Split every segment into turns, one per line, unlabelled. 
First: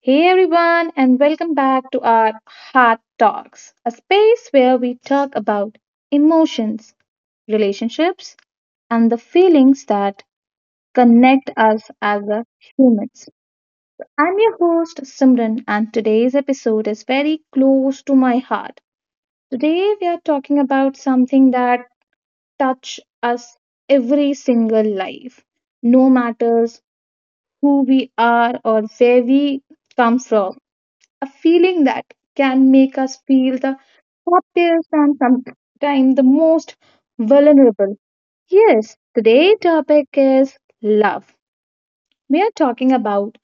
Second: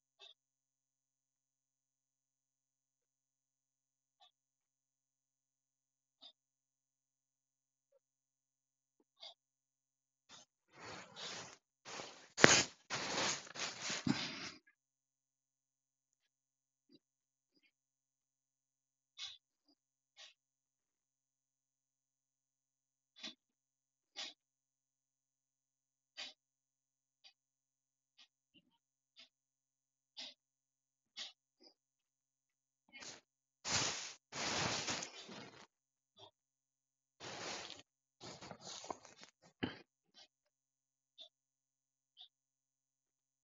Hey everyone, and welcome back to our Heart Talks, a space where we talk about emotions, relationships, and the feelings that connect us as a humans. I'm your host Simran, and today's episode is very close to my heart. Today we are talking about something that touch us every single life, no matters who we are or where we come from a feeling that can make us feel the happiest and sometimes the most vulnerable. Yes, today's topic is love. We are talking about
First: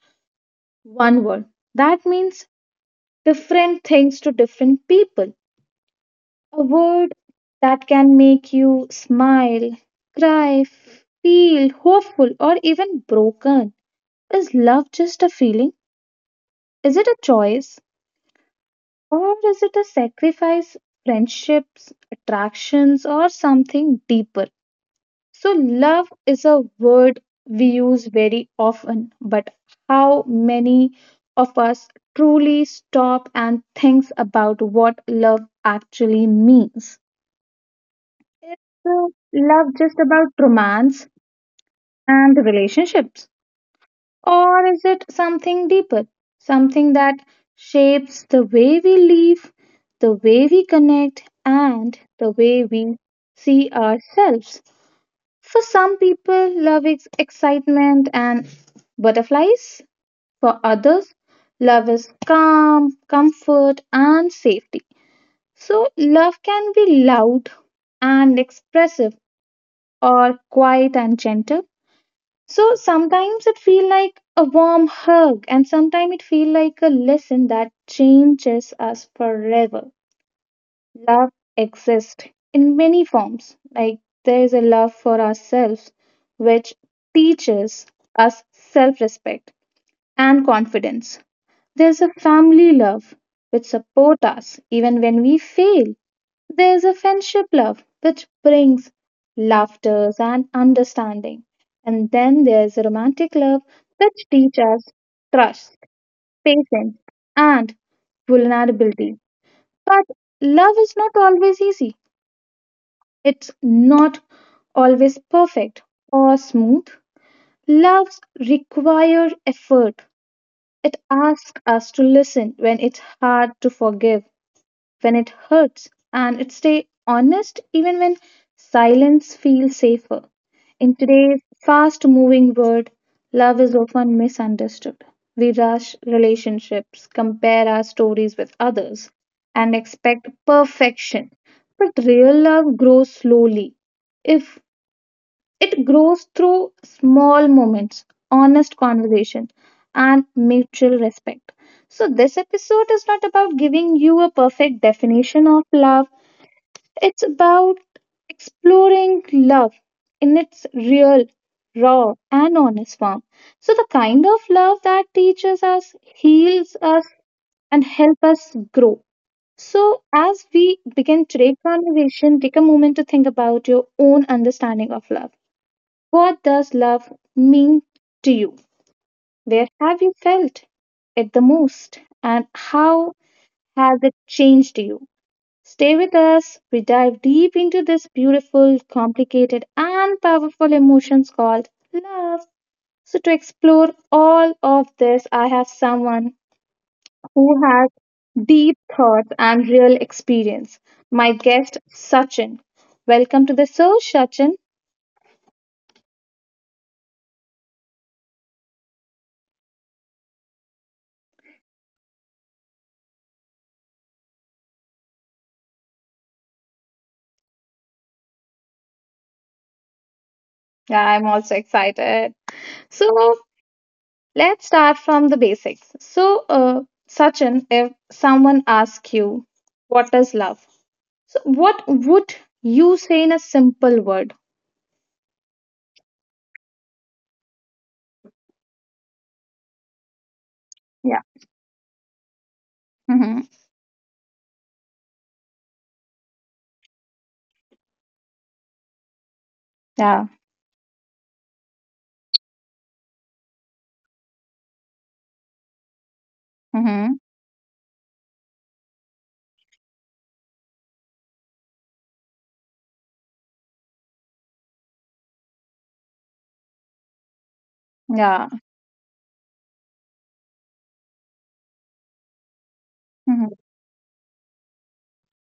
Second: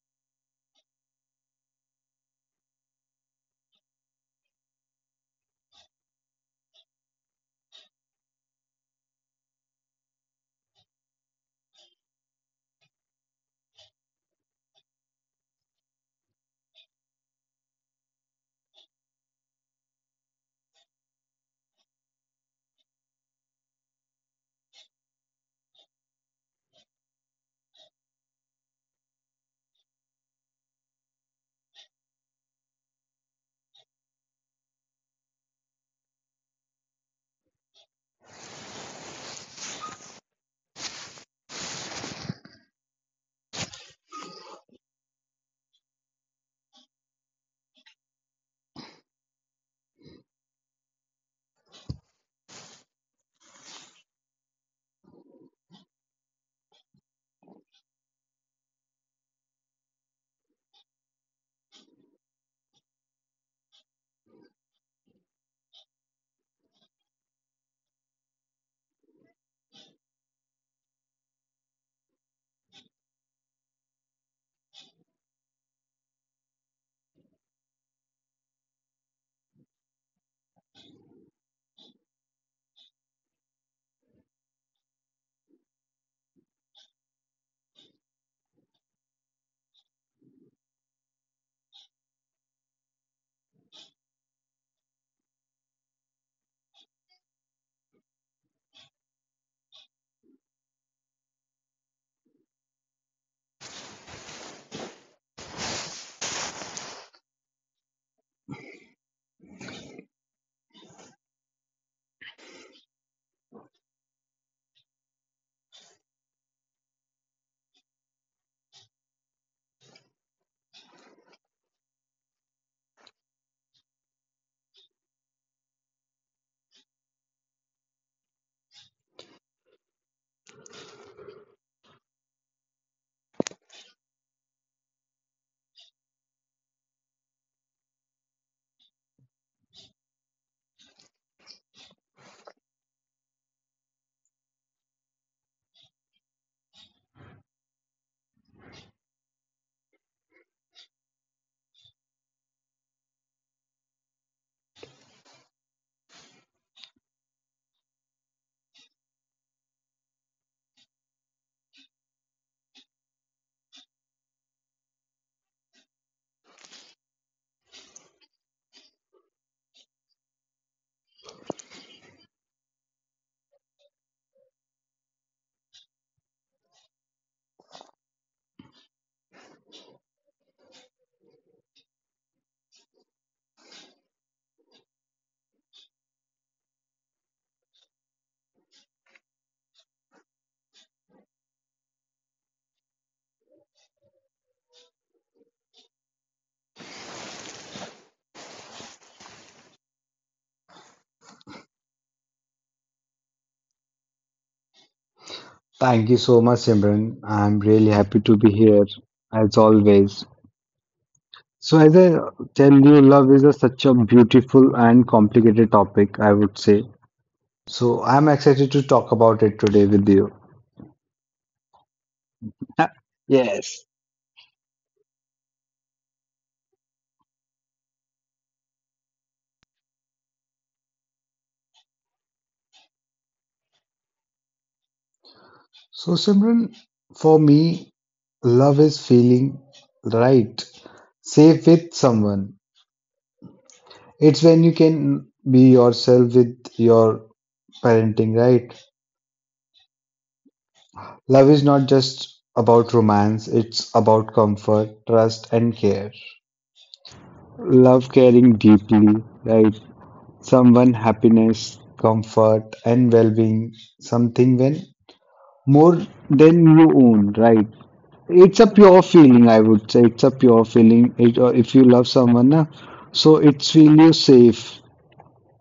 one word. That means different things to different people. A word that can make you smile, cry, feel hopeful, or even broken. Is love just a feeling? Is it a choice? Or is it a sacrifice, friendships, attractions, or something deeper? So, love is a word we use very often, but how many of us truly stop and think about what love actually means? Is uh, love just about romance and relationships? Or is it something deeper? Something that shapes the way we live, the way we connect, and the way we see ourselves. For some people, love is excitement and butterflies. For others, love is calm, comfort, and safety. So, love can be loud and expressive, or quiet and gentle, so sometimes it feel like a warm hug and sometimes it feel like a lesson that changes us forever. Love exists in many forms. Like there is a love for ourselves which teaches us self-respect and confidence. There's a family love which supports us even when we fail. There's a friendship love which brings laughter and understanding. And then there's a romantic love which teaches us trust, patience, and vulnerability. But love is not always easy. It's not always perfect or smooth. Loves require effort, it asks us to listen when it's hard, to forgive when it hurts, and it stay honest even when silence feels safer. In today's fast moving world, love is often misunderstood. We rush relationships, compare our stories with others, and expect perfection. But real love grows slowly. If it grows through small moments, honest conversation, and mutual respect. So, this episode is not about giving you a perfect definition of love, it's about exploring love in its real, raw, and honest form. So, the kind of love that teaches us, heals us, and helps us grow. So, as we begin today's conversation, take a moment to think about your own understanding of love. What does love mean to you? Where have you felt it the most? And how has it changed you? Stay with us. We dive deep into this beautiful, complicated, and powerful emotions called love. So, to explore all of this, I have someone who has deep thoughts and real experience. My guest, Sachin. Welcome to the show, Sachin.
Thank you so much, Simran. I'm really happy to be here as always. So, as I tell you, love is such a beautiful and complicated topic, I would say. So, I'm excited to talk about it today with you.
Yeah, I'm also excited. So,
Yes.
let's start from the basics. So, Sachin, if someone asks you, what is love? So, what would you say in a simple word?
So, Simran, for me, love is feeling right,
Yeah.
safe with someone.
Mm-hmm.
It's when you can be yourself with your parenting, right?
Yeah.
Love is not just about romance, it's about comfort, trust, and care.
Mm-hmm.
Love caring deeply, like someone happiness, comfort, and well being, something when more than you own, right?
Yeah.
It's a pure feeling, I would say. It's a pure feeling. If you love someone, na, so
Mm-hmm.
it feels you safe.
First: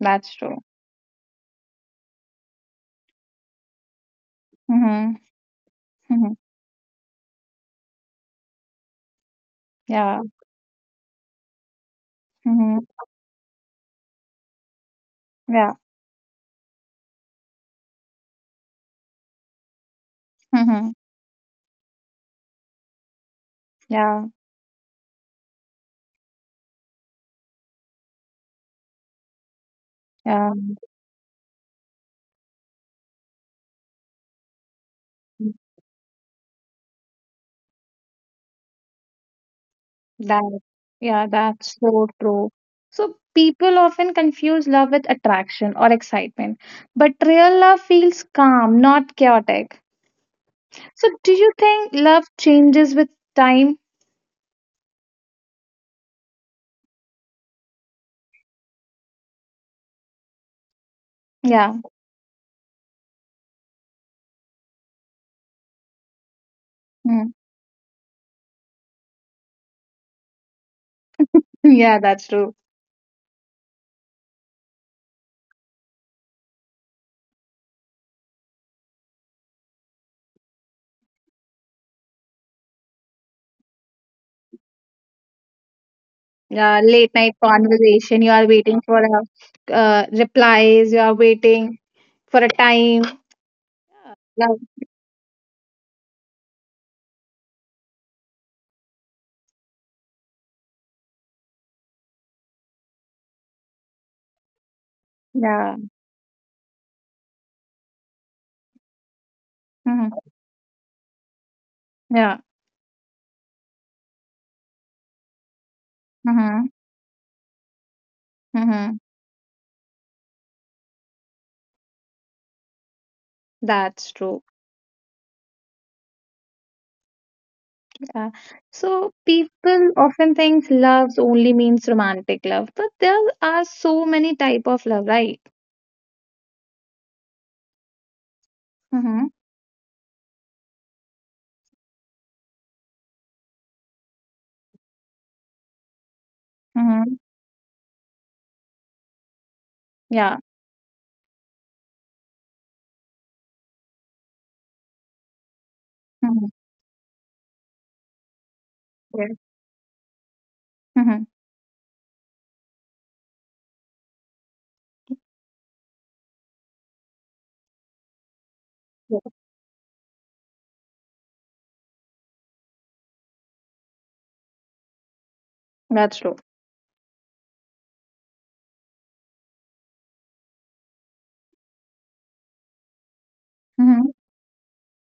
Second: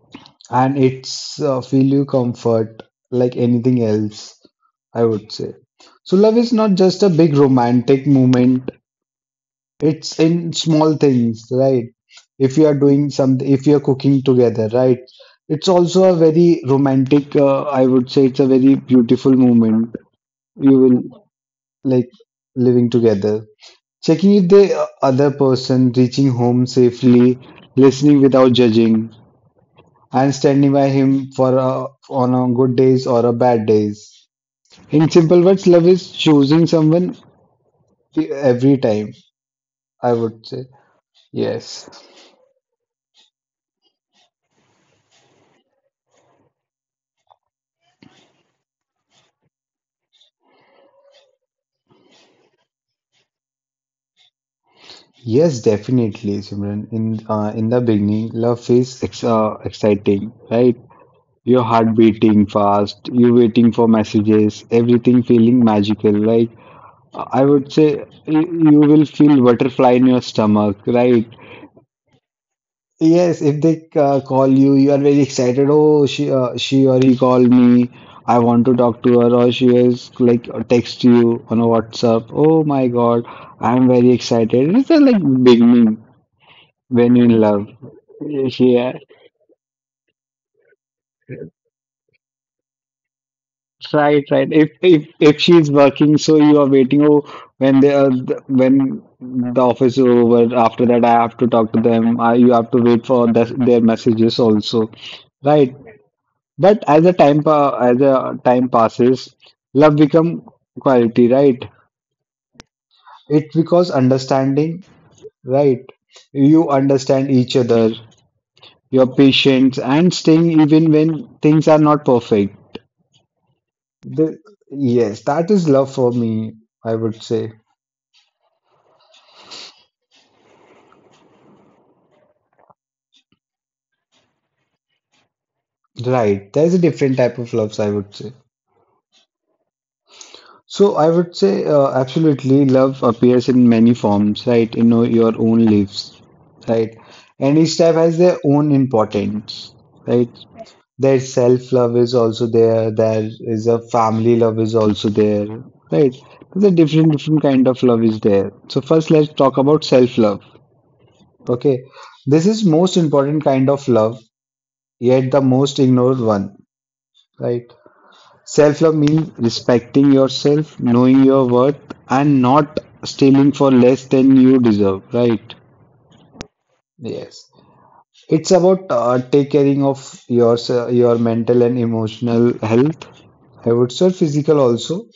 That's true.
And it's feel you comfort like anything else, I
Mm-hmm.
would say. So
Mm-hmm.
love is not just a big romantic moment. It's
Yeah.
in small things, right? If you are
Mm-hmm.
doing something, if you are cooking together, right? It's
Yeah.
also a very romantic, I would say it's a very beautiful moment. You
Mm-hmm.
will like living together.
Yeah.
Checking if the other person, reaching home safely, listening without judging and
Yeah.
standing by him for on a good days or a bad days. In simple words, love is choosing someone every time, I would
That.
say.
Yeah. That's
Yes.
so true. So, people often confuse love with attraction or excitement, but real love feels calm, not chaotic. So, do you think love changes with time?
Yes, definitely, Simran. In the beginning, love is ex exciting, right? Your
Yeah,
heart beating fast, you waiting for messages, everything feeling magical. Like
mm.
I would say, you will feel butterfly in your stomach, right?
Yeah, that's true.
Yes, if they call you, you are very excited. Oh, she or he called me. I want to talk to her, or she is like text you on a WhatsApp. Oh my God, I'm very excited. It's a like beginning
Yeah, late
when you're
night
in love.
conversation, you are waiting
Yeah,
for a, replies, you are waiting for a time.
right, right.
Love,
If she's working, so you are waiting. Oh, when they are when the office is over. After that, I have to talk to them. You have to wait for their messages also.
yeah.
Right. But as the time passes, love
Hmm.
become quality, right?
Yeah.
It because understanding, right?
Hmm.
You understand each other,
Hmm,
your patience, and staying even when things are not perfect.
that's
The,
true.
yes, that is love for me, I would say.
Yeah. So, people often think love only means romantic love, but there are so many type of love, right?
Right, there's a different type of loves, I would say.
Mm-hmm.
So I would say absolutely love appears in many forms, right? You know, your own lives, right?
Mm-hmm.
And each type has their own importance, right?
Yeah.
Their self-love is also there is a family love is also there, right?
Mm-hmm.
There's a different kind of love is there. So first let's
Yes.
talk about self-love.
Mm-hmm.
Okay. This is most important kind of love, yet the most ignored one, right? Self love
Yeah.
means respecting yourself, knowing your worth, and not stealing for less than you deserve, right?
That's true.
Yes. It's about take caring of your mental and emotional health. I would
Mm-hmm.
say physical also.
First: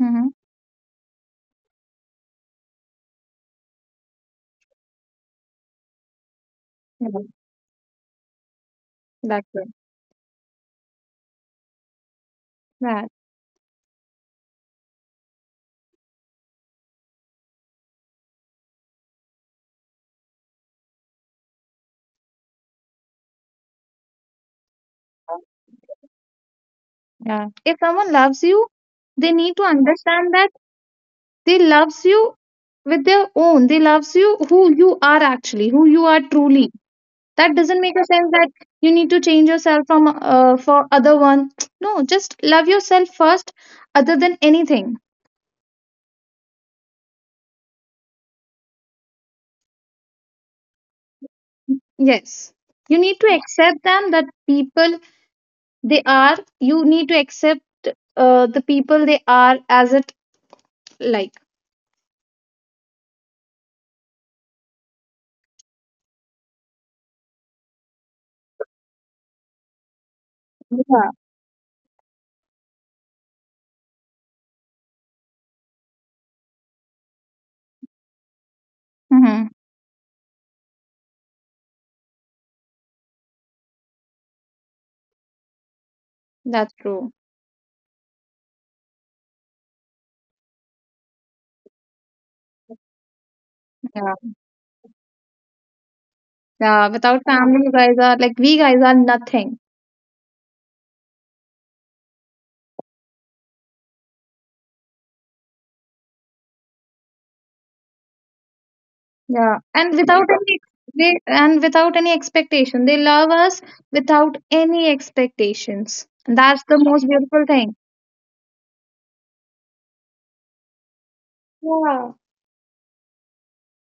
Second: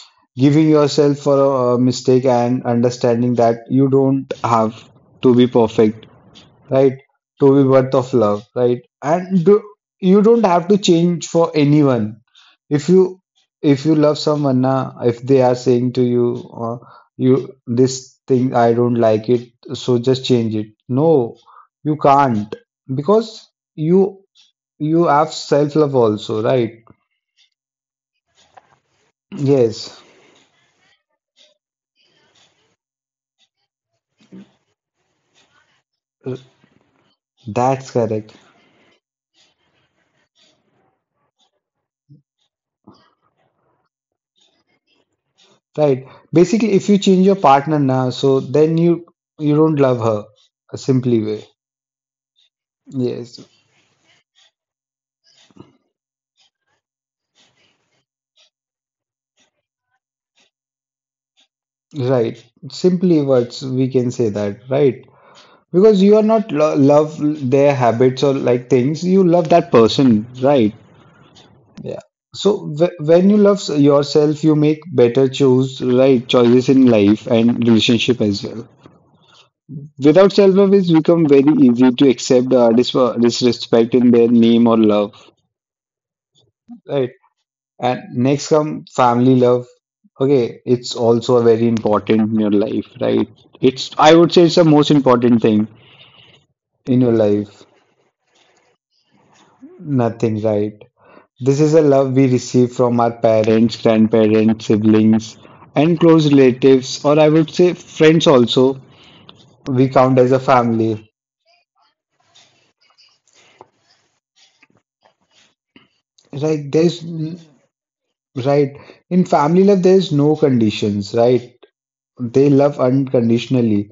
Mm-hmm.
Giving yourself for a mistake and understanding that you don't have to be perfect, right?
Yeah,
To be worth of love, right? And
that's
do,
it.
you don't have to change for anyone. If
That,
you if you love someone, na, if they are saying to you, you this thing I don't like it, so just change it. No, you can't because you you have self love also, right?
yeah. If someone loves you, they need to
Yes,
understand that they loves you with their own. They loves you who you are actually, who you are truly. That doesn't
that's
make a sense
correct.
that you need to change yourself from for other one. No, just love yourself first, other than anything.
Right. Basically, if you change your partner now, so then you don't love her. A simply way.
Yes. You need to
Yes.
accept them that people they are. You need to accept the people they are as it like.
Right. Simply words, we can say that, right? Because you are not lo love their habits or like things, you love that person, right?
Yeah.
Yeah. So w when you love yourself, you make better choices in life and relationship as well.
Mm-hmm.
Without self-love, it's become very easy to accept disrespect in their name or love,
That's
right?
true.
And next come family love. Okay, it's also very important in your life, right? It's
Yeah,
I would say it's the most important thing
yeah.
in your
Without family,
life.
you guys are like we guys are nothing.
Nothing, right? This is a love we receive from our parents, grandparents, siblings, and close relatives, or I would say friends also.
Yeah,
We
and
count
without
as a
any
family,
they and without any expectation, they love us without any expectations. And that's
right?
the
There's
most beautiful thing.
right In family love, there's no conditions, right?
Yeah,
They love unconditionally.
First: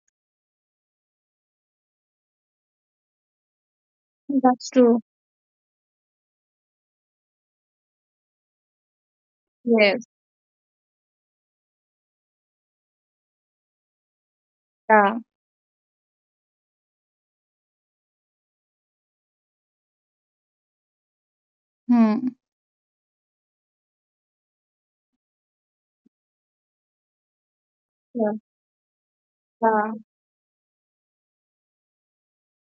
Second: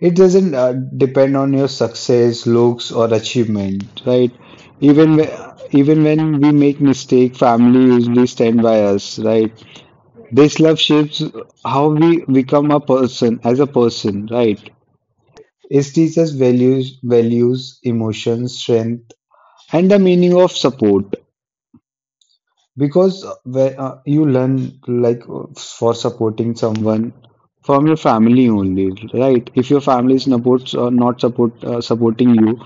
It doesn't depend on your success, looks, or achievement, right?
that's true.
Even when, even when we make mistake, family usually stand by us, right?
Yes.
This love shapes how we become a person as a person, right?
Yeah.
It teaches values, emotions, strength, and the meaning of support.
Hmm.
Because you learn like for supporting someone from your
Yeah.
family only, right? If your
Yeah.
family is supports or not support supporting you,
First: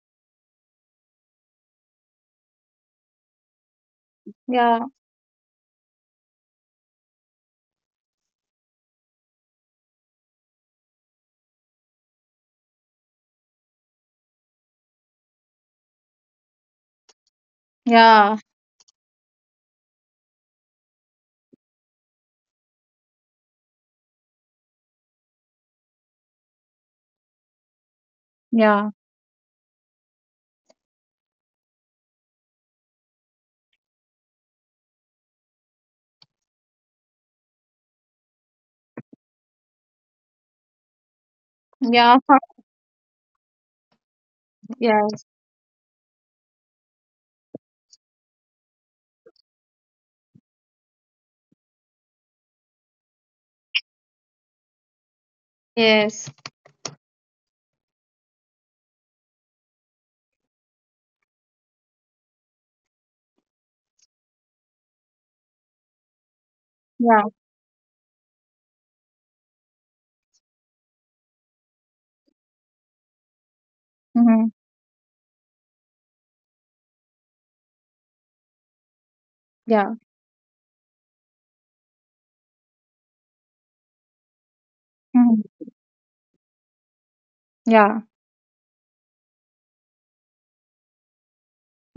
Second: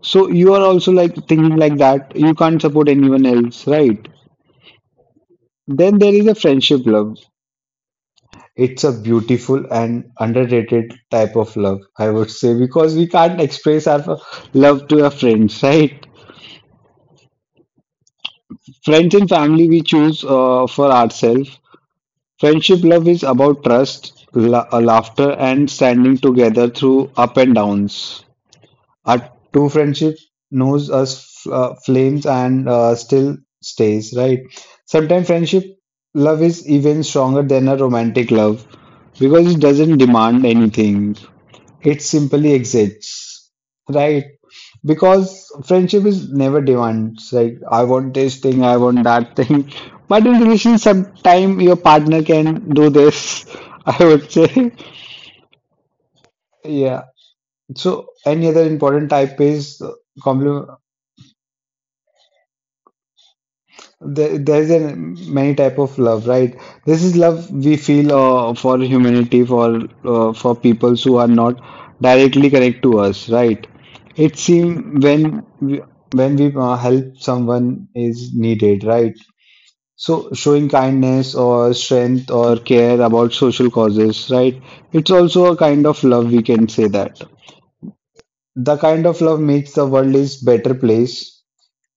so you are also like thinking like that. You can't support anyone else, right?
Yeah.
Then there is a friendship love. It's a beautiful and underrated type of love, I would say, because we can't express our love to our friends, right?
Yeah.
Friends and family we choose for ourselves. Friendship love is about trust, laughter, and standing together through up and downs.
Yeah.
Our true friendship knows us flames and still stays, right? Sometimes friendship love is even stronger than a romantic love because it doesn't demand anything. It
Yeah.
simply exists, right?
Yes.
Because friendship is never demands like I want this thing, I want that thing. But in relation, sometime your partner can do this. I would say.
Yes.
Yeah. So any other important type is complement. There's a many type of love, right? This is
Yeah.
love we feel for humanity, for people who are not directly connect to us, right? It
Mm-hmm.
seems when we help someone is needed, right?
Yeah.
So showing kindness or strength or care about social causes, right? It's also a
Mm-hmm.
kind of love we can say that.
Yeah.
The kind of love makes the world is better place.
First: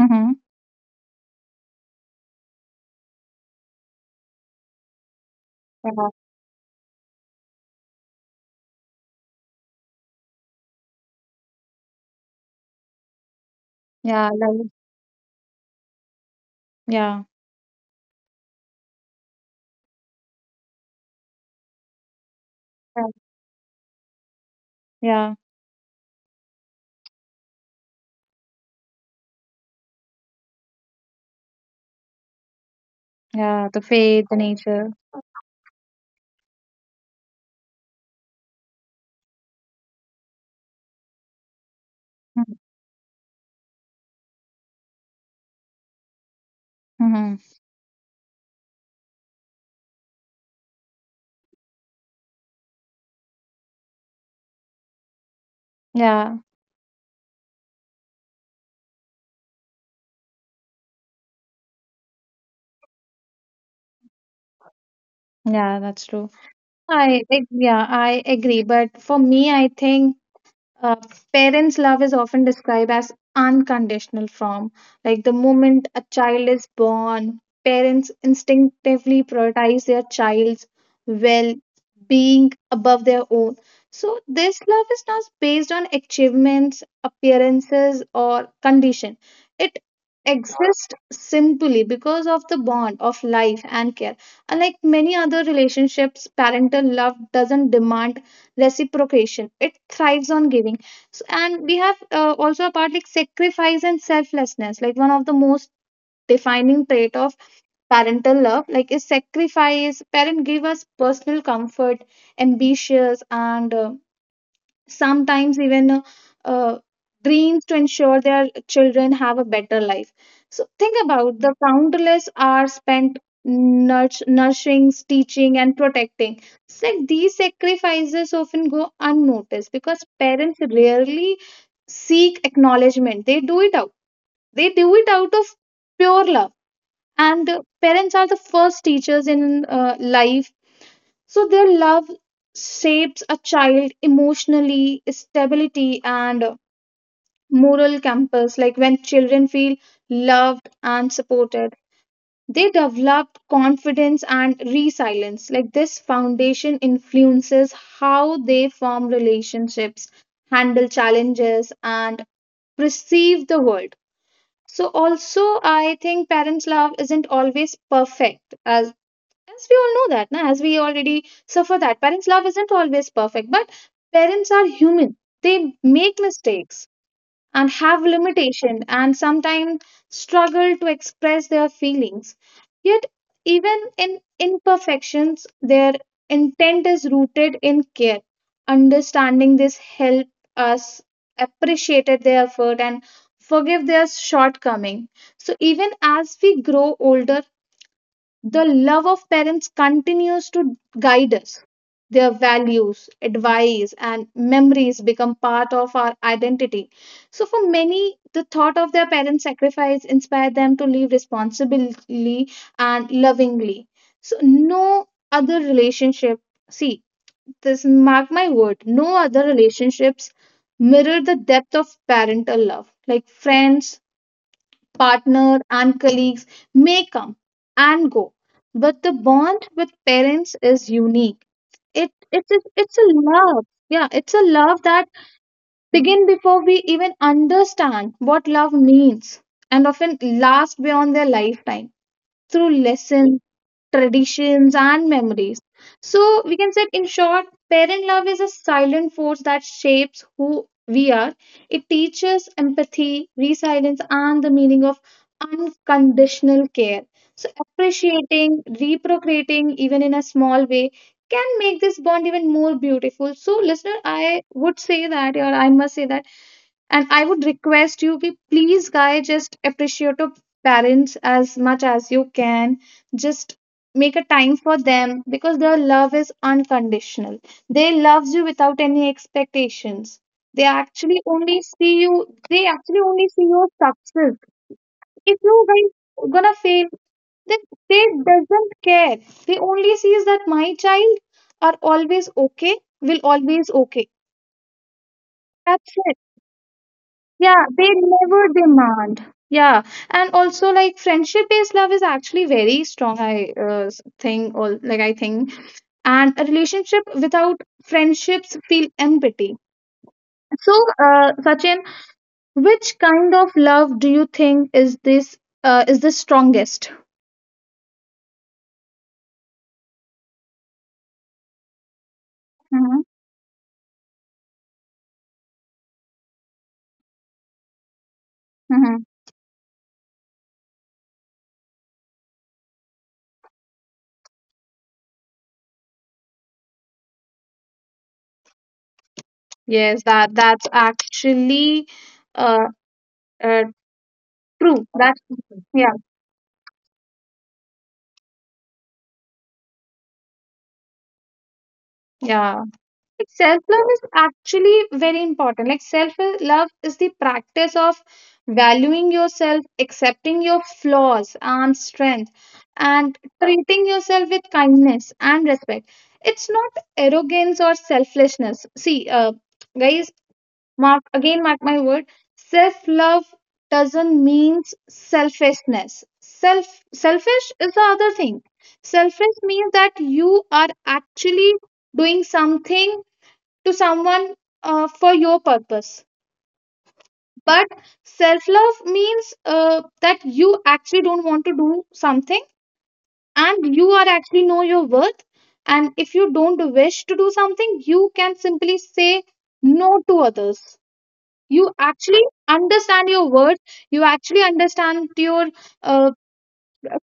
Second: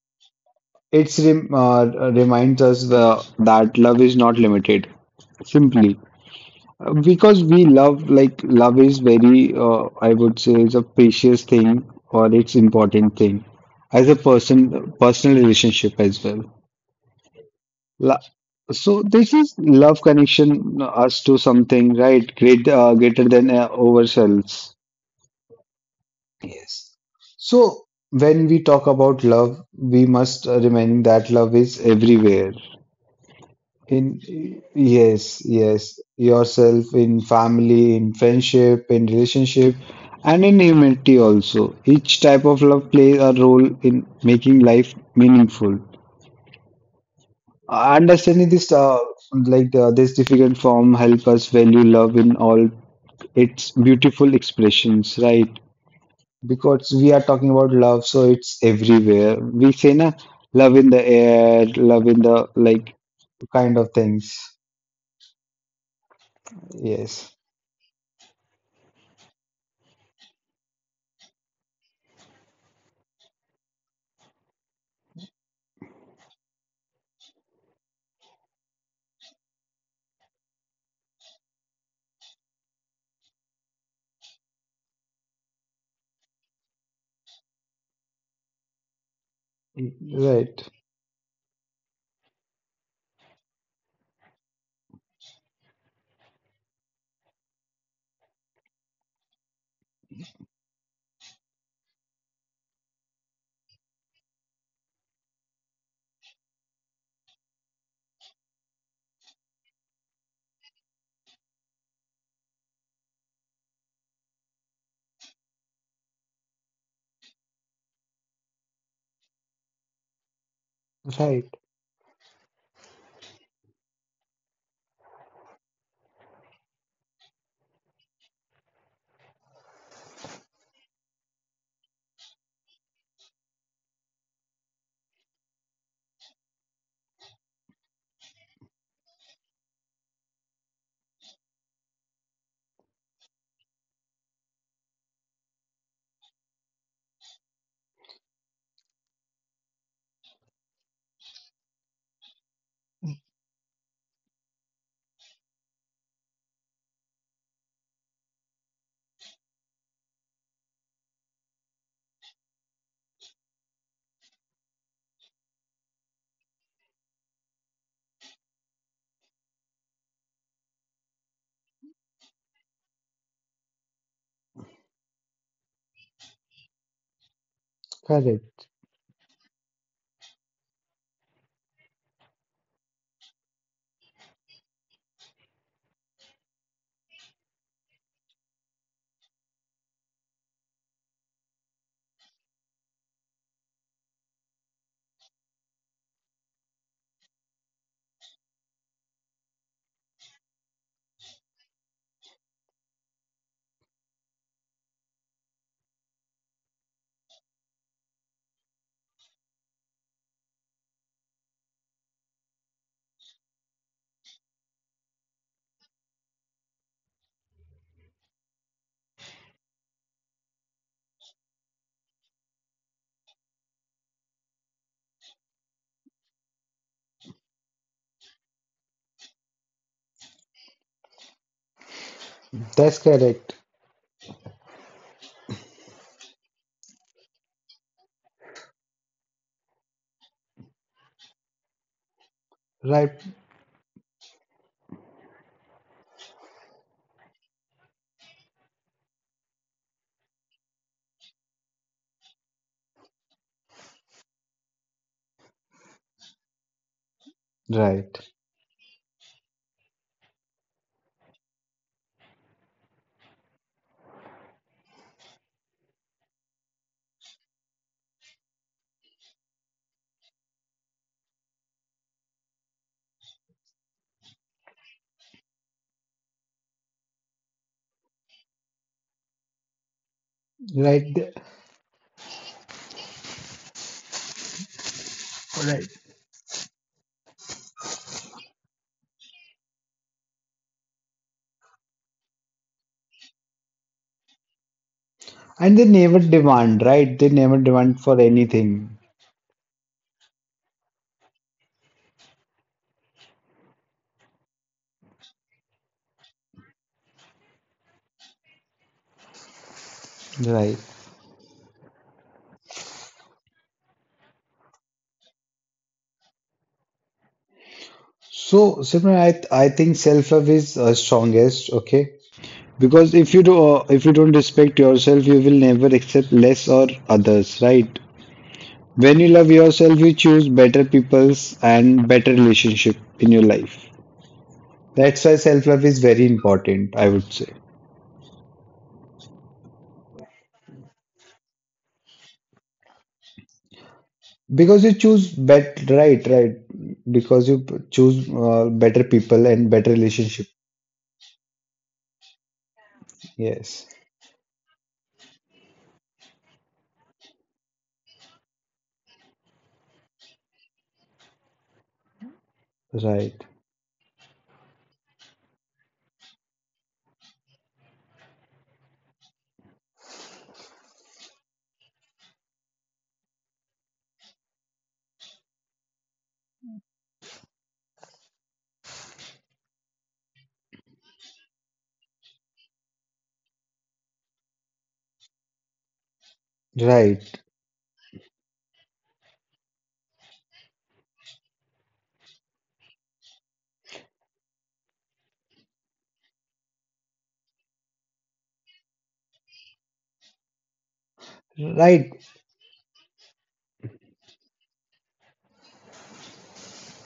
Mm-hmm.
It's rem reminds us that love is not limited, simply.
Yeah.
Because we love, love is very, I would say, is a precious thing or it's important thing as a
Yeah. Love.
person, personal relationship as well.
Yeah.
La So this is love connection us to something, right? Greater than ourselves.
Yeah.
Yes. So when we talk about love, we must remind that love is everywhere.
Yeah. The
In
faith, the nature.
Yes, yes, yourself in family, in friendship, in relationship, and in humanity also. Each
Hmm.
type of love plays a role in making life meaningful.
Hmm.
Understanding this difficult form, help us value love in all its beautiful expressions, right?
Yeah,
Because we are talking about love, so it's everywhere. We say na love in the air, love in the like kind of things.
yeah, that's true.
Yes.
I agree. But for me, I think Uh, parents' love is often described as unconditional form. Like the moment a child is born, parents instinctively prioritize their child's well being above their own. So, this love is not based on achievements, appearances, or condition. It
Right,
exists simply because of the bond of life and care. Unlike many other relationships, parental love doesn't demand reciprocation, it thrives on giving. And we have also a part like sacrifice and selflessness, like one of the most defining trait of parental love, like, is sacrifice. Parent give us personal comfort, ambitious, and sometimes even uh, dreams to ensure their children have a better life. So think about
right,
the countless hours spent nourishing, teaching, and protecting. It's like these sacrifices often go unnoticed because parents rarely seek acknowledgement. They do it out. They do it out of pure love. And parents are the first teachers in life, so their love shapes a child emotionally, stability, and moral compass. Like when children feel loved and supported, they develop confidence and resilience. Like this foundation influences how they form relationships, handle challenges, and perceive the world. So also I think parents' love isn't always perfect, as we all know that, na, as we already suffer that, parents' love isn't always perfect, but parents are human. They make mistakes and have
correct.
limitation and sometimes struggle to express their feelings. Yet, even in imperfections, their intent is rooted in care. Understanding this help us appreciate their effort and forgive their shortcoming. So even as we grow older, the love of parents continues to guide us. Their values, advice, and memories become part of our identity. So, for many, the thought of their parents' sacrifice inspired them to live responsibly and lovingly. So, no other relationship, see, this, mark my word, no other relationships mirror the depth of parental love. Like friends, partner, and colleagues may come and go, but the bond with parents is unique. It is
That's
it's a
correct.
love. Yeah, it's a love that begin before we even understand what love means and often last beyond their lifetime through
Right,
lessons, traditions, and memories. So, we can say, in short, parent love is a silent force that shapes who we are. It teaches empathy, resilience, and the meaning of unconditional care. So,
right,
appreciating, reprocreating, even in a small way, can make this bond even more beautiful. So, listener, I would say that, or I must say that, and I would request you, ki, please, guys, just appreciate your parents as much as you can. Just make a time for them because their love is unconditional. They love you without any expectations. They
right,
actually only see you. They actually only see your success. If you
right.
guys gonna fail, then they doesn't care. They only sees that my child are always okay. Will always okay.
And they
That's,
never demand, right? They never
yeah, they
demand for
never
anything,
demand. Yeah, and also like friendship-based love is actually very strong. I think, or like I think, and a relationship without friendships feel empty. So,
right?
Sachin, which kind of love do you think is this is the strongest?
So, Simran, I think self-love is strongest, okay?
Hmm.
Because if you don't respect yourself, you will never accept less or others, right?
Hmm.
When you love yourself, you choose better people's and better relationship in your life. That's why self-love is very important, I would say.
Yes, that that's actually uh, uh,
Because
true.
you
That's
choose bet
Yeah,
right, right. Because you choose better people and better relationship.
yeah. Like self-love
Yes,
is actually very important. Like self-love is the practice of valuing yourself, accepting your flaws and strength, and
right,
treating yourself with kindness and respect. It's not arrogance or selflessness. See, guys, mark again, mark my word. Self-love doesn't mean selfishness. Selfish is the other thing. Selfish means that you are actually doing something to someone for your purpose.
right,
But self love means that you actually don't want to do something and you are actually know your worth. And if you don't wish to do something, you can simply say no to others. You
right,
actually understand your worth, you actually understand your uh,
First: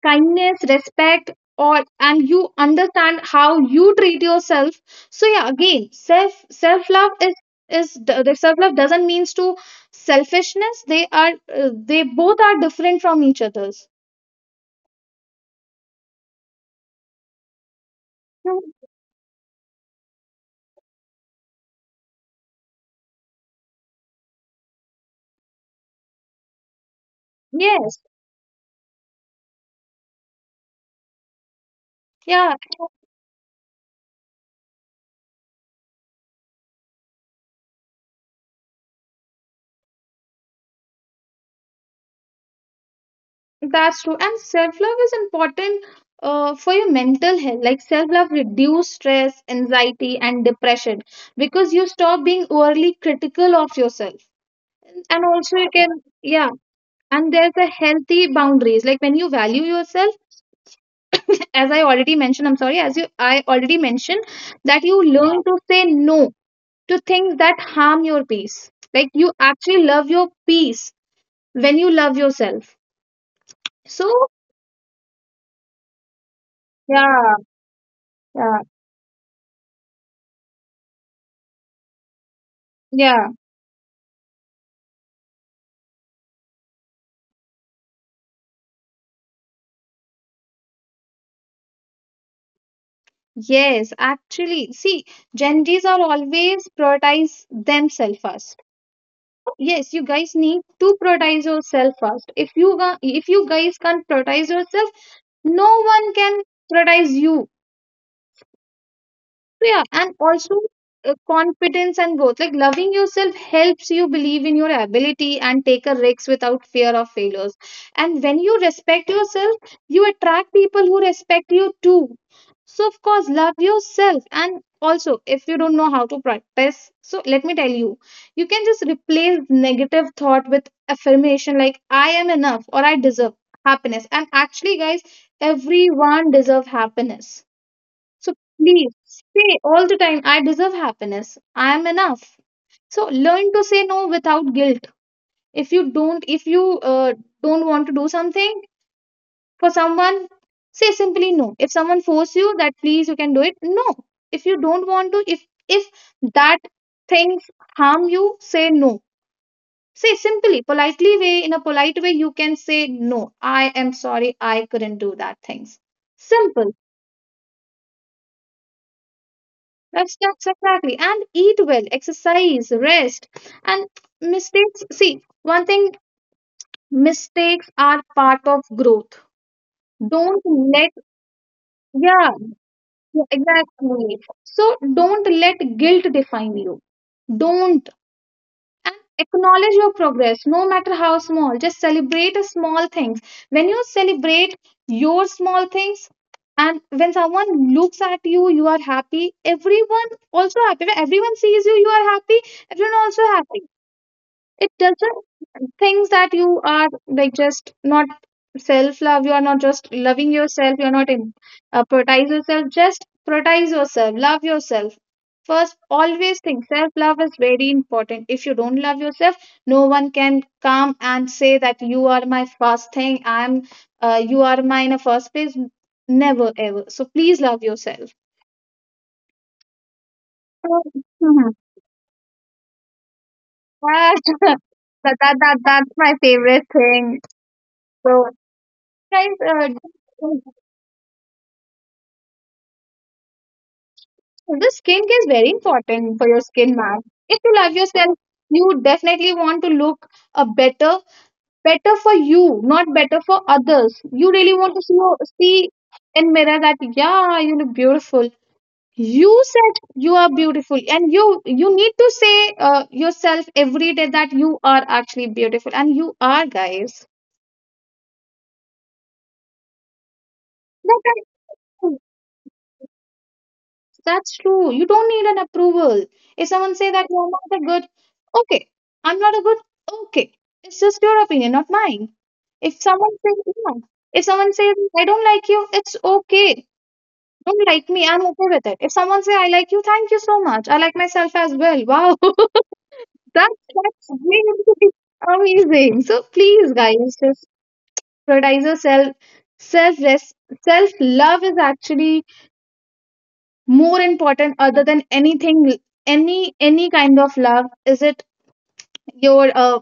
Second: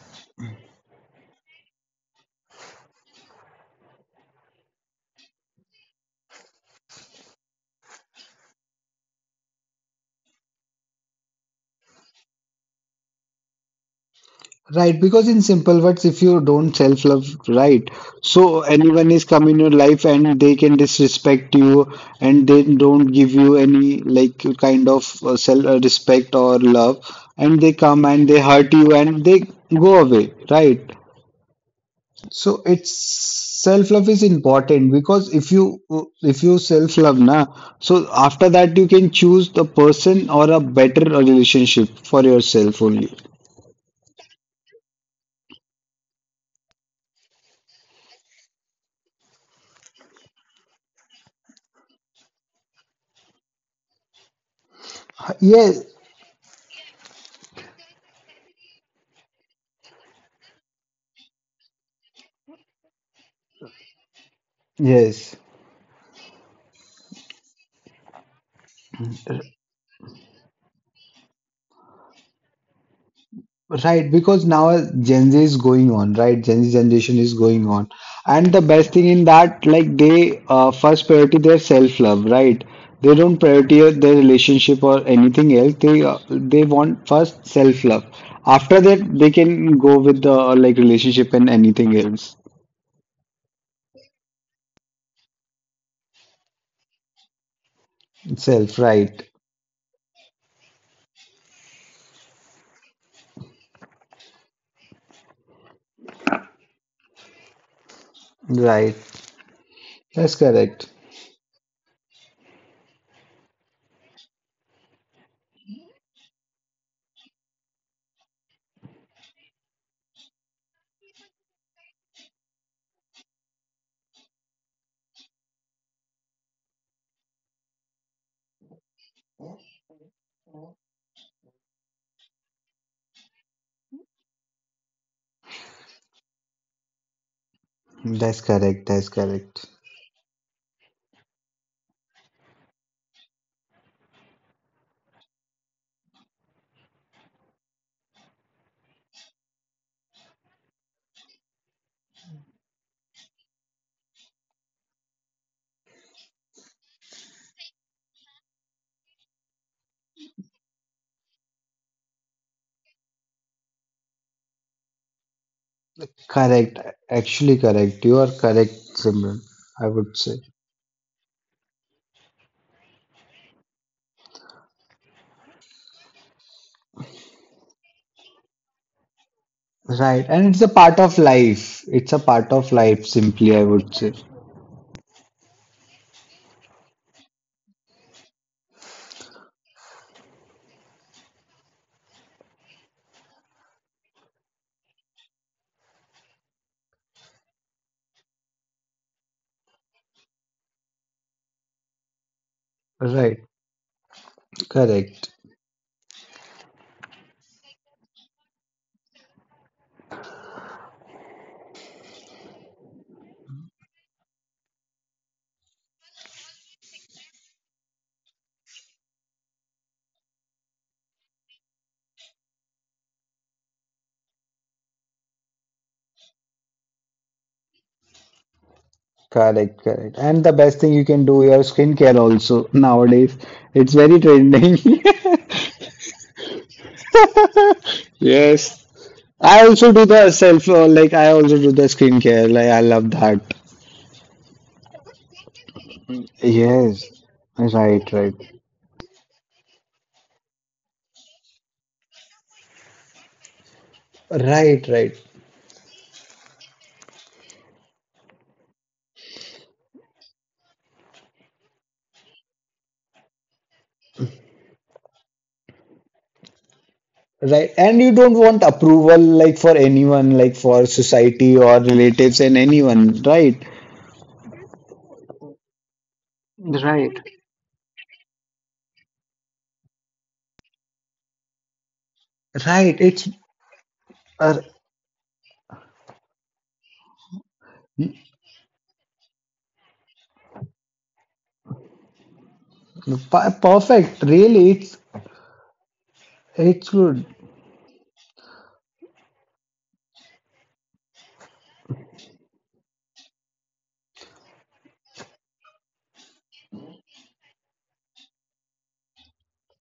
kindness respect or and you understand how you treat yourself. So yeah, again, self love is the self love doesn't means to selfishness, they are they both are different from each others.
right. Because in simple words, if you don't self-love, right,
Hmm.
so anyone is come in your life and they can disrespect you and they don't give you any like kind of self respect or love, and they
Yes,
come and they hurt you and they go away, right?
yeah,
So it's self-love is important because if you self-love na, so after that you can choose the person or a better relationship for yourself only.
that's true. And self love is important, for your mental health. Like self love reduce stress anxiety and depression because you stop being overly critical of yourself. And also you
Yes,
can, yeah, and there's a healthy boundaries. Like when you value yourself, as I already mentioned I'm sorry as you I already mentioned that you
yes.
learn to say no to things that harm your peace. Like you actually love your peace when you love yourself.
Right,
So
because now Gen Z is going on, right? Gen Z generation is
yeah,
going on. And
yeah,
the best thing in that, like they first priority their self-love, right? They
yeah,
don't priority their relationship or anything else. They want first self-love. After that, they can go with the like relationship and anything else.
yes, actually see, gen d's are always prioritize themselves first.
Right,
Yes, you guys need to prioritize yourself first. If you guys can't prioritize yourself, no one can prioritize you.
right.
So yeah, and
That's
also,
correct.
confidence and growth, like loving yourself helps you believe in your ability and take a risk without fear of failures. And when you respect yourself, you attract people who respect you too. So of course love yourself. And also if you don't know how to practice, so let me tell you, you can just replace negative thought with affirmation like I am enough or I deserve happiness. And actually guys, everyone deserve happiness. So
That's correct.
please
That's
say
correct.
all the time, I deserve happiness. I am enough. So learn to say no without guilt. If you don't want to do something for someone, say simply no. If someone force you that please you can do it, no. If you don't want to, if that things harm you, say no. Say simply, politely way, in a polite way, you can say no. I am sorry, I couldn't do that things. Simple.
Correct. Actually correct. You are correct, Simran, I would
That's
say.
that's exactly. And eat well, exercise, rest, and mistakes. See, one thing, mistakes are part of growth.
Right.
Don't
And it's a
let,
part of life. It's a
yeah,
part of life,
yeah,
simply, I would say.
exactly. So don't let guilt define you. Don't. And acknowledge your progress no matter how small. Just celebrate the small things. When you celebrate your small things, and when someone looks at you, you are happy, everyone also happy. When everyone sees you, you are happy, everyone also
Right.
happy. It
Correct.
doesn't things that you are like just not self love. You are not just loving yourself. You're not in, prioritize yourself. Just prioritize yourself. Love yourself first. Always think self love is very important. If you don't love yourself, no one can come and say that you are my first thing. I'm you are my in a first place, never ever. So please love yourself.
Correct. Correct. And the best thing you can do
Mhm.
your skincare also nowadays. It's very
that,
trending.
that, that, that's my favorite thing. So
Yes.
guys,
I also do the skincare. Like, I love that.
the skin is very important for your skin, man.
Yes.
If you love
Right.
yourself,
Right.
you definitely want to look a better, better for you, not better for others. You really want to
Right,
see,
right,
see in mirror that yeah, you look beautiful. You said you are beautiful, and you need to say yourself every day that you are actually beautiful, and you are, guys.
right. And you don't want approval like for anyone, like for society or
That
relatives and anyone, right?
That's true. You don't need an approval. If someone say that
Right.
you're not a good, okay, I'm not a good, okay. It's just your opinion, not mine. If
Right.
someone says yeah, if someone
Uh,
says I don't like you, it's okay. Don't like me. I'm okay with it. If someone say I like you, thank you so much. I like myself as well. Wow, that's
Perfect. Really,
really
it's
amazing. So please,
it's
guys,
good.
just prioritize yourself. Self Self love is actually more important other than anything. Any kind of love, is it your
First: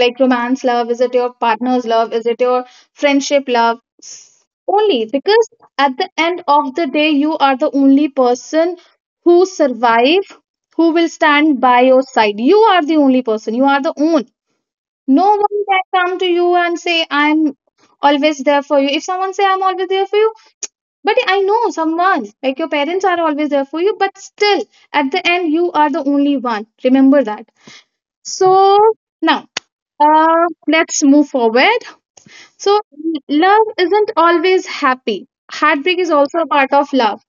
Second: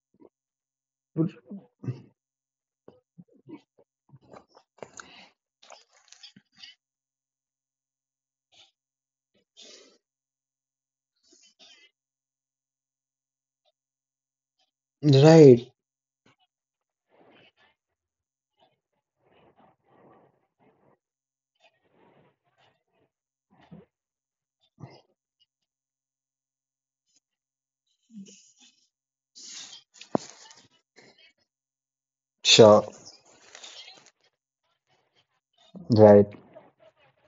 like romance love, is it your partner's love, is it your friendship love, only because at the end of the day you are the only person who survive, who will stand by your side. You are the only person, you are the own. No one
Right,
can come to you and say I'm always there for you. If someone say I'm always there for you, but I know someone, like your parents are always there for you, but still, at the end, you are the only one. Remember that. So now, let's move forward. So
sure.
love isn't always happy, heartbreak is
Right,
also a part of love.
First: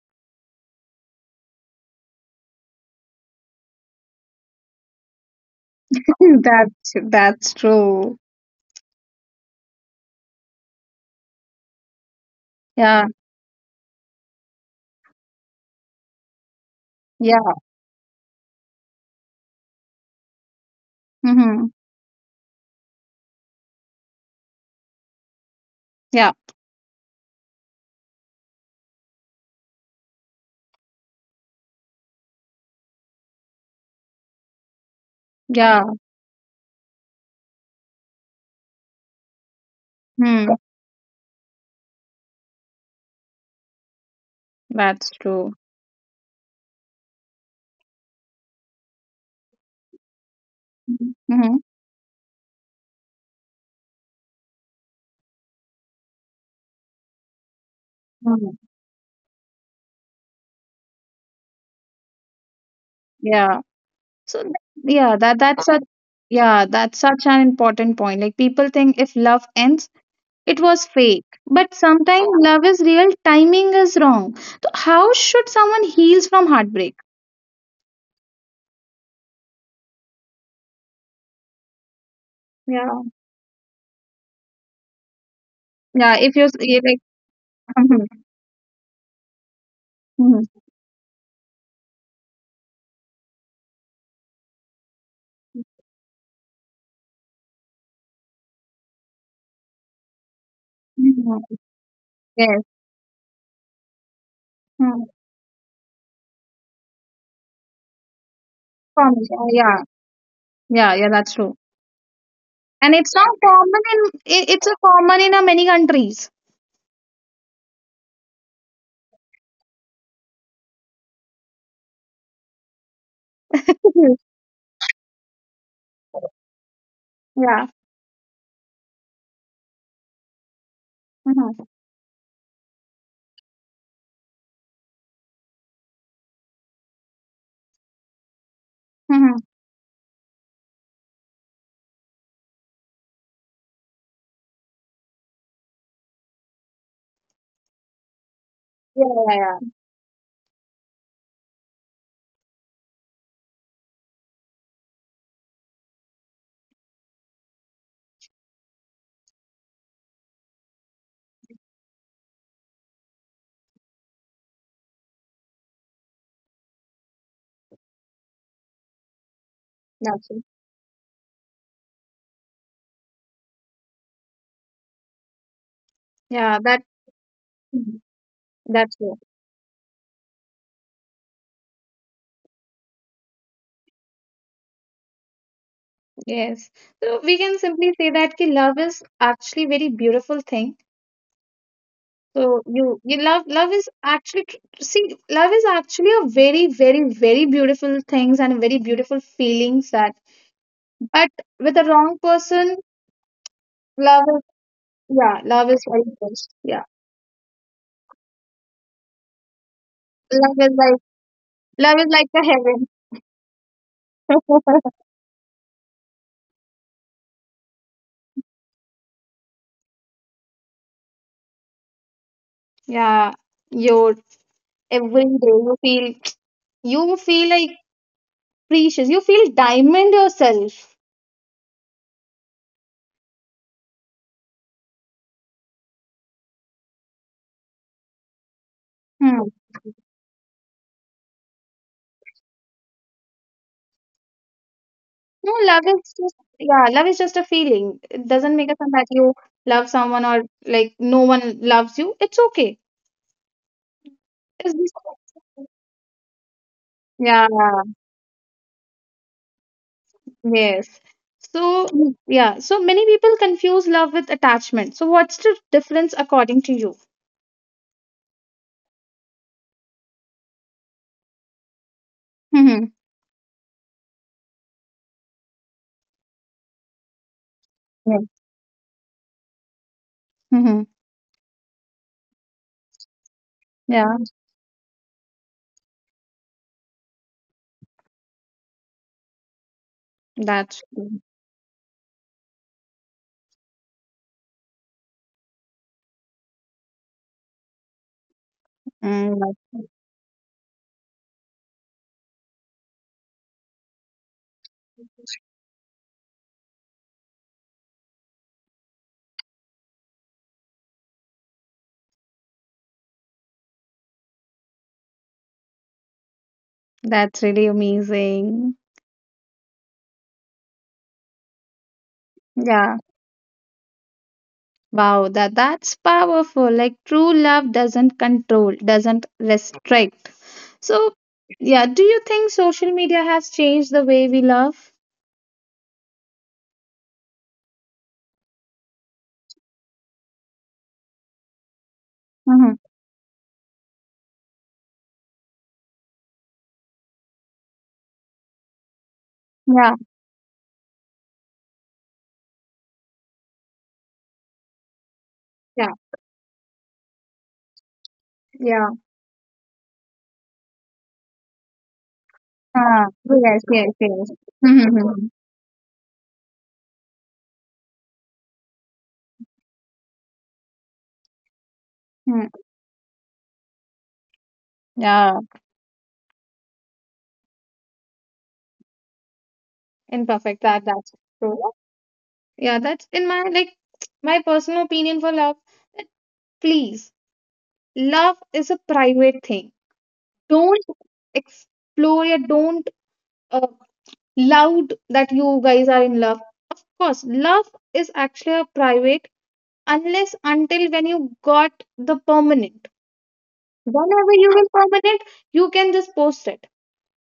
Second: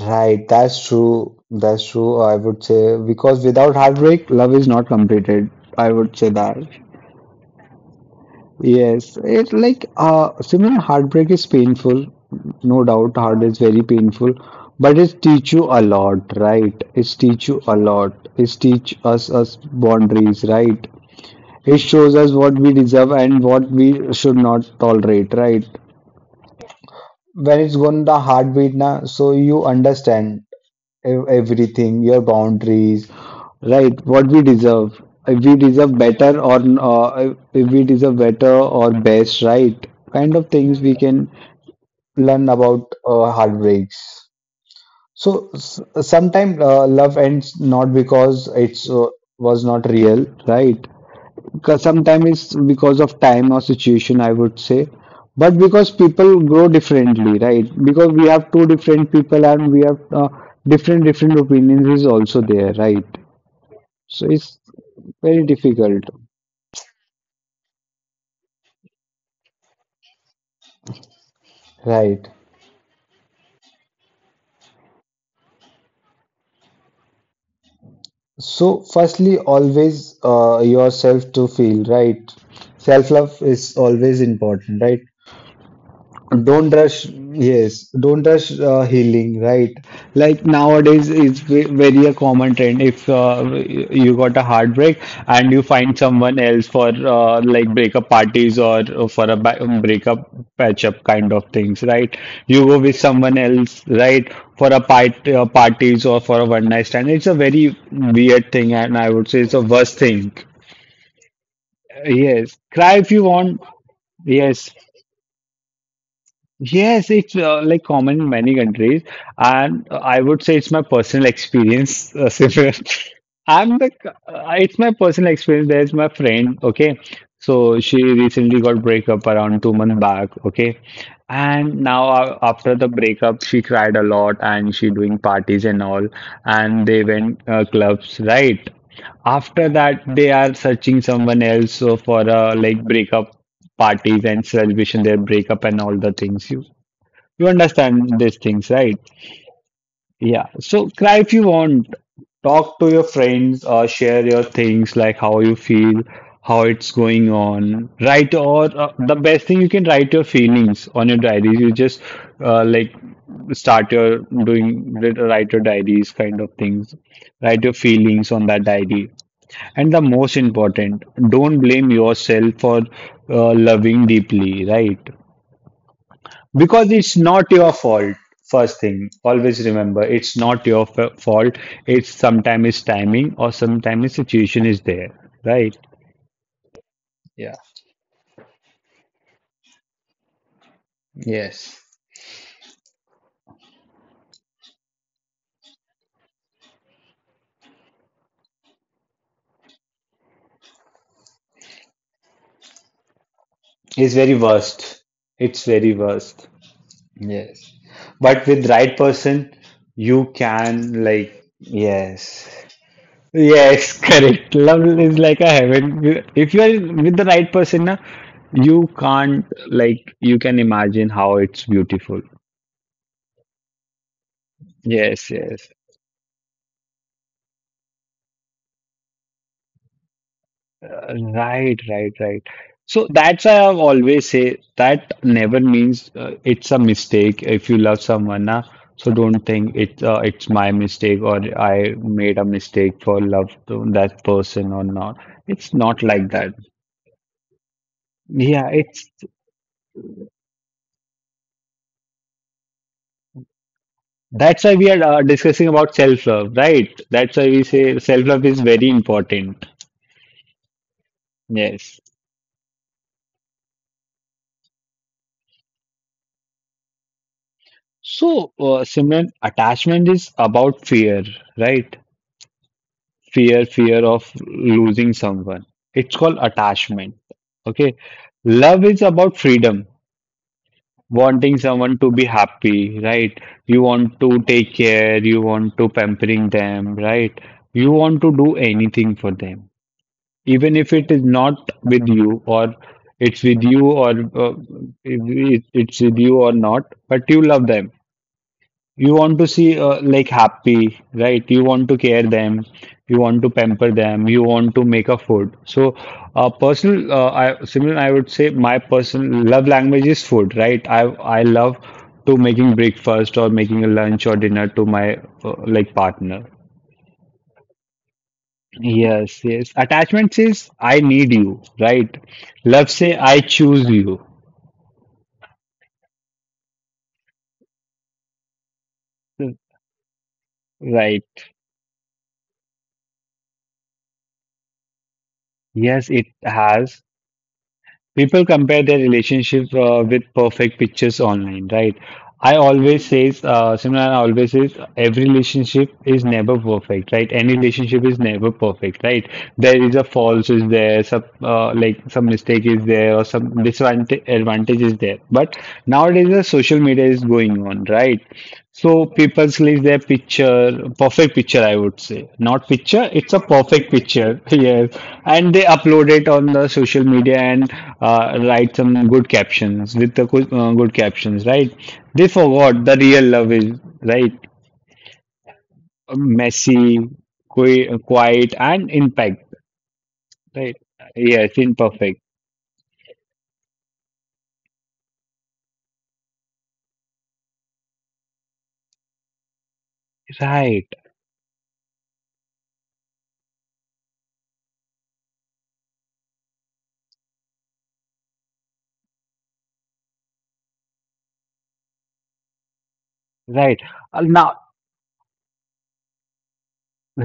right. That's true. That's true. I would say because without heartbreak, love is not completed. I would say that.
That's true.
Yes, it's like similar heartbreak is painful. No
Yeah,
doubt, heart is very painful, but it teach you a lot, right? It teach
yeah.
you a lot. It teach us boundaries, right?
Mm-hmm.
It shows us what we deserve and what we should not tolerate, right?
Yeah,
When it's gone the heartbeat na, so you understand everything, your boundaries, right? What we deserve. If we
yeah.
deserve better or if we deserve better or best, right? Kind of
Hmm.
things we can learn about heartbreaks.
That's
So
true.
sometimes love ends not because it's was not real, right?
Mm-hmm.
Because sometimes it's because of time or situation, I would say, but because people grow differently, right? Because we have
Hmm.
two different people and we have different opinions is also there, right?
Yeah.
So
So th-
it's
yeah,
very
that's a,
difficult.
yeah, that's such an important point. Like people think if love ends, it was fake, but
Right.
sometimes love is real, timing is wrong. So how should someone heals from heartbreak?
So, firstly, always yourself to feel, right?
Yeah,
Self-love is always important, right?
yeah, if you're
Don't
you like,
rush, yes,
mhm.
don't rush healing, right? Like
Mhm.
nowadays, it's very a common trend. If you got a heartbreak and you find someone else for like breakup parties or for a breakup patch up kind
Mhm.
of things, right? You
Yes.
go with someone else, right? For a
Mhm.
parties or for a one night stand. It's a very weird thing, and I
Common.
would say
Yeah,
it's a
yeah.
worst thing.
Yeah, yeah, that's true.
Yes,
And
cry if
it's
you
not
want.
common in,
Yes.
it's a common in many countries.
Yes, it's like common in many countries, and I would say it's my personal experience. Similar.
Mhm.
It's my personal experience. There's my friend, okay,
Yeah.
so she recently got breakup around 2 months back, okay,
Mhm.
and now after the breakup, she cried a lot and she doing parties and all, and they went clubs, right?
Mhm.
After that, they are searching someone else so for like breakup parties and celebration their breakup and all the things. You understand these things, right?
Yeah, yeah, yeah,
Yeah. So cry if you want. Talk to your friends or share your things, like how you feel, how it's going on. Write or the best thing you can write your feelings on your diaries. You just uh, like start your doing write your diaries kind of things. Write your feelings on that diary. And the
that's
most
true.
important, don't blame yourself for loving deeply, right?
Yeah that
Because it's not your
Mhm.
fault. First
That's
thing,
true.
always remember it's not your fault. It's sometimes it's timing or sometimes situation is there, right?
Yes. So we can simply say that ki love is actually very beautiful thing.
Yes.
So you love, love is actually see, love is actually a very, very, very beautiful things and a very beautiful feelings that, but with the wrong person
It's
love
very
is,
worst.
yeah,
It's
love is
very
very
worst.
first, yeah.
Yes. But with right person, you
Love is like,
can like
love is like the
yes.
heaven.
Yes, correct. Love is like a heaven. If you are with the right person, na, you can't like you can imagine how it's beautiful.
Yeah, your, every
Yes.
day
Yes.
you feel, you feel like precious, you feel diamond yourself.
Right, right, right. So that's why I always say that never means it's a mistake. If you love someone, na, so don't
Hmm.
think it's my mistake or I made a mistake for love to that person or not.
No,
It's
love
not
is
like
just,
that.
yeah, love is just a feeling. It doesn't
Yeah,
make a sense that
it's
you love someone or like no one loves you. It's okay.
that's why
It's
we are
just,
discussing about self-love, right? That's why
yeah,
we say self-love is very important.
yes. So
Yes.
mm, yeah, so many people confuse love with attachment. So what's the difference according to you?
So, Simran, attachment is about fear, right?
Mm-hmm.
Fear of losing someone, it's called attachment, okay.
Yeah.
Love is about freedom,
Mm-hmm.
wanting someone to be happy, right? You
Yeah,
want to take care, you want to pampering them, right? You want to do anything for them, even
that's
if it
true.
is not with you or it's with you or uh, it's with you or not, but you love them. You
Mm,
want to see
that's
like happy, right? You want to care them, you want to pamper them, you want to make a food. So similar, I would say my personal love language is food, right? I love to making breakfast or making a lunch or dinner to my like partner.
that's really amazing.
Yes, yes. Attachment says I need you, right? Love
Yeah.
say I choose you,
Wow, that's powerful. Like true love doesn't control, doesn't restrict. So
right?
yeah, do you think social media has changed the way we love?
Yes, it has. People compare their relationship with perfect pictures online, right? I
Mm-hmm.
always says, Simran always says, every relationship is never perfect, right? Any relationship is never perfect, right? There is
Yeah,
a faults is there, some like some mistake is there, or some disadvantage advantage is there. But
yeah,
nowadays, the social media is going on, right?
yeah.
So people leave their picture, perfect picture, I would say. Not
Ah,
picture, it's a
yes,
perfect
yes, yes.
picture. Yes.
Mm-hmm.
And they upload it on the social media and write some good captions with the good, good captions, right? They forgot the real love is, right?
Yeah,
Messy, quiet, and impact,
imperfect.
right?
That's
Yes,
true.
imperfect.
Yeah, that's in my like, my personal opinion for love. That please, love is a private thing.
Right,
Don't explore it. Don't. Uh, loud that you guys are in love. Of course, love is actually a private unless until when you got the permanent.
right.
Whenever you
Now,
will permanent, you can just post it.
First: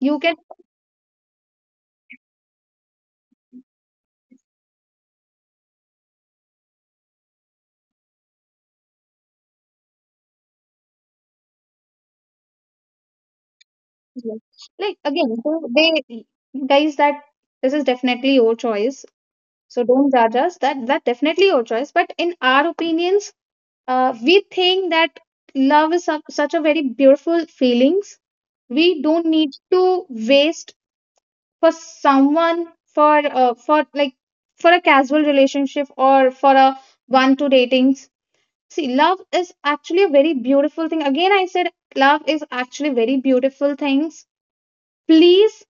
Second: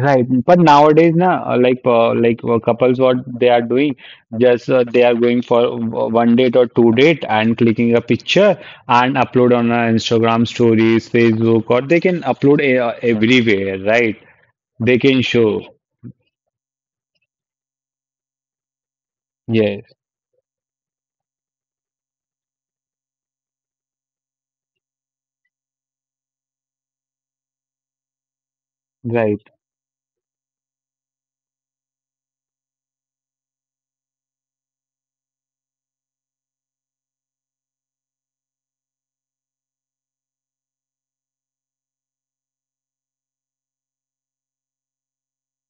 You can,
but nowadays, na, couples, what they are doing, just they are going for one date or two date and clicking a picture and upload on Instagram stories, Facebook, or they can upload a, everywhere, right?
like
They can
again,
show,
so they guys that this is definitely your choice. So
yes,
don't judge us. That definitely your choice. But in our opinions, we think that love is such, such a very beautiful feelings. We don't
right.
need to waste for someone for, for like for a casual relationship or for a one to datings. See, love is actually a very beautiful thing. Again I said, love is actually very beautiful things. Please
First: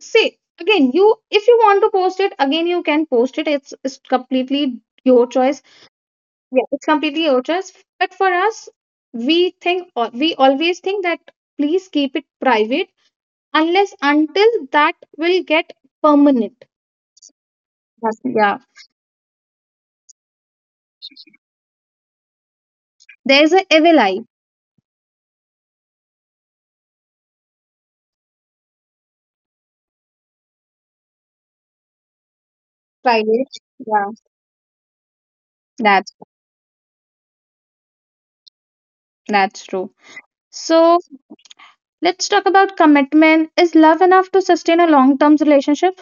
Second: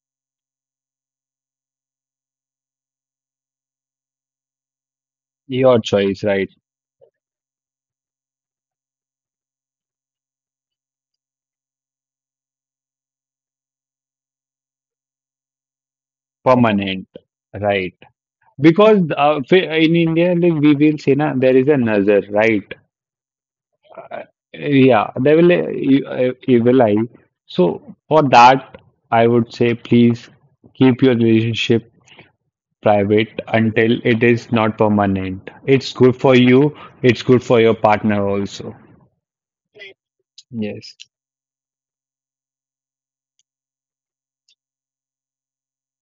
say again, you, if you want to post it again, you can post it. It's completely your choice.
Your choice, right?
Yeah, it's completely your choice. But for us, we think, or we always think that please keep it private unless until that will get permanent.
Permanent, right?
Yes, yeah.
Because in India, like we will say, na, there is a nazar, right?
There's a evil eye
Yeah, they will evil eye. So for that, I would say please keep your relationship
by.
private until
Yeah,
it is not permanent. It's
that's
good for you, it's good for your partner also.
that's true.
Yes.
So let's talk about commitment. Is love enough to sustain a long-term relationship?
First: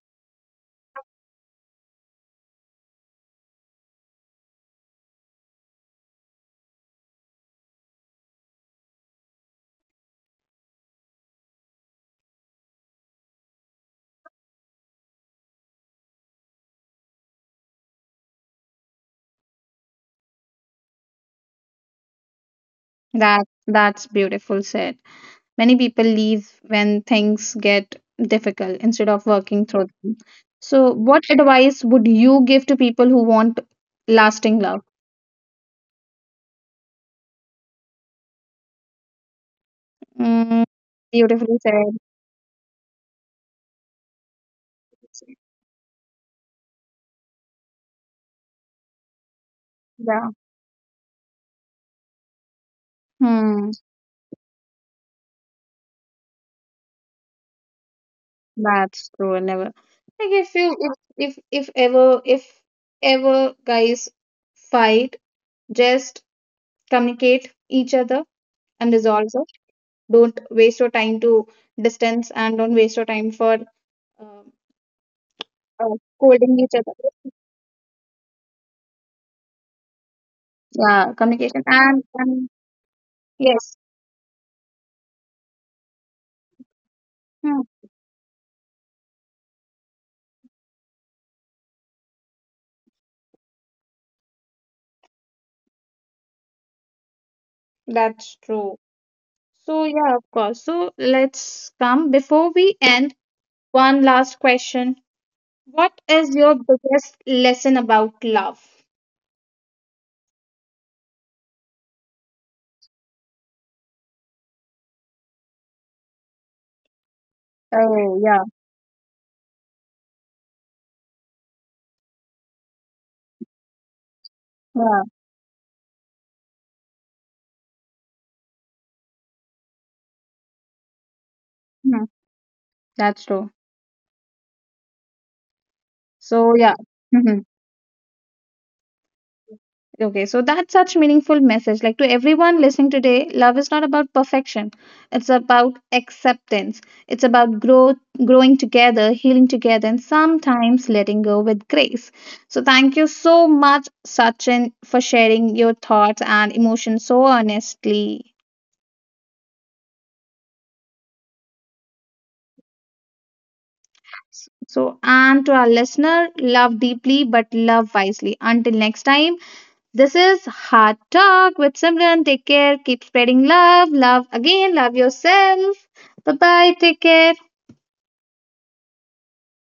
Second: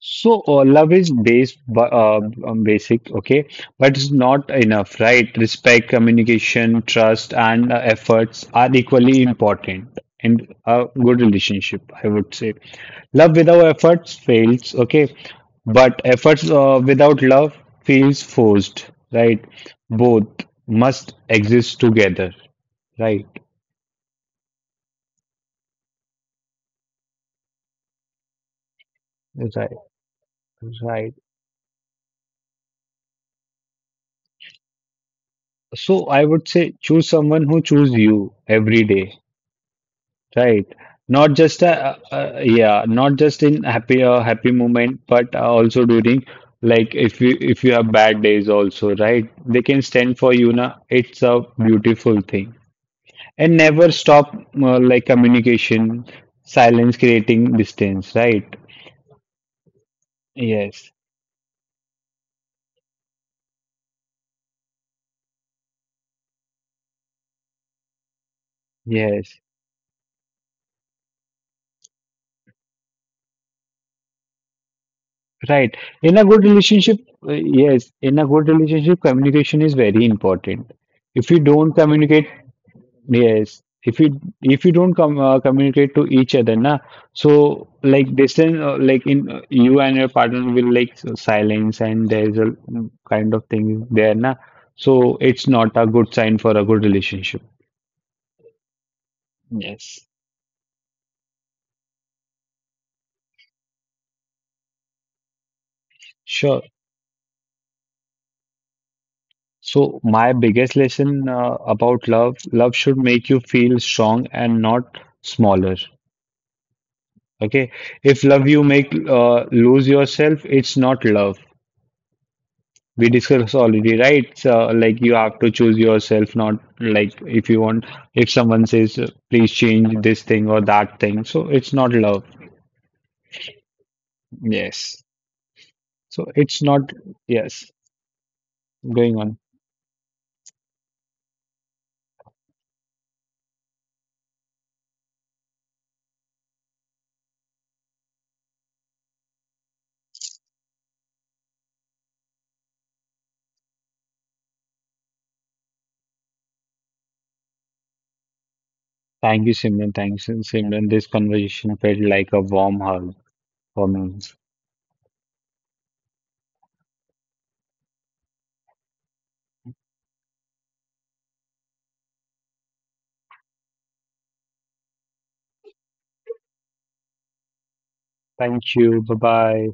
So love is basic, okay, but it's not enough, right? Respect, communication, trust, and efforts are equally important in a good relationship, I would say. Love without efforts fails, okay, but efforts without love feels forced, right? Both must exist together, right?
That's beautiful said. Many people leave when things get difficult instead of working
Right,
through them. So
right.
what advice would you give to people who want lasting love?
So I would say choose someone who choose you every day.
Mm,
Right. Not
beautifully
just a,
said.
yeah, not just in happy happy moment, but also during like if you have bad days also, right? They can stand
Yeah.
for you na. It's a beautiful thing. And
Hmm.
never stop like communication, silence creating distance, right?
That's true. I never like, if you,
Yes,
if ever, if ever guys fight, just communicate each other and resolve
yes,
it. Don't waste your time to distance and don't waste your time for uh,
right. In a good
scolding each other.
relationship, yes, in a good relationship, communication is very important.
Yeah,
If you
communication
don't communicate.
and
Yes,
yes,
if you don't communicate to each other, na,
hmm,
so like distance, like in you and your partner will like silence, and there's a mm, kind of thing there, na. So it's not a good sign for a good relationship.
that's true. So
Yes,
yeah, of course. So let's come before we end. One last question. What is your
sure.
biggest lesson about love?
So my biggest lesson about love, love should make you feel strong and not smaller. Okay,
Oh,
if
yeah.
love you make lose yourself, it's not love. We discussed already, right? So, like
Yeah.
you have to choose yourself, not like if you want, if someone says, please change this thing or that thing. So it's not
Mhm.
love.
That's true.
Yes. So
So
it's
yeah.
not,
Mhm.
yes, going on.
Okay, so that's such meaningful message. Like, to everyone listening today, love is not about perfection. It's about acceptance. It's about growth, growing together, healing together, and sometimes letting go with grace. So thank you so much, Sachin, for sharing your thoughts and emotions so honestly.
Thank you, Simran. Thanks, Simran. This conversation felt like a warm hug for me.
So and to our listener, love deeply but love wisely. Until next time. This is Hard Talk with Simran. Take care. Keep spreading love. Love again. Love yourself. Bye bye. Take care.
Thank you. Bye bye.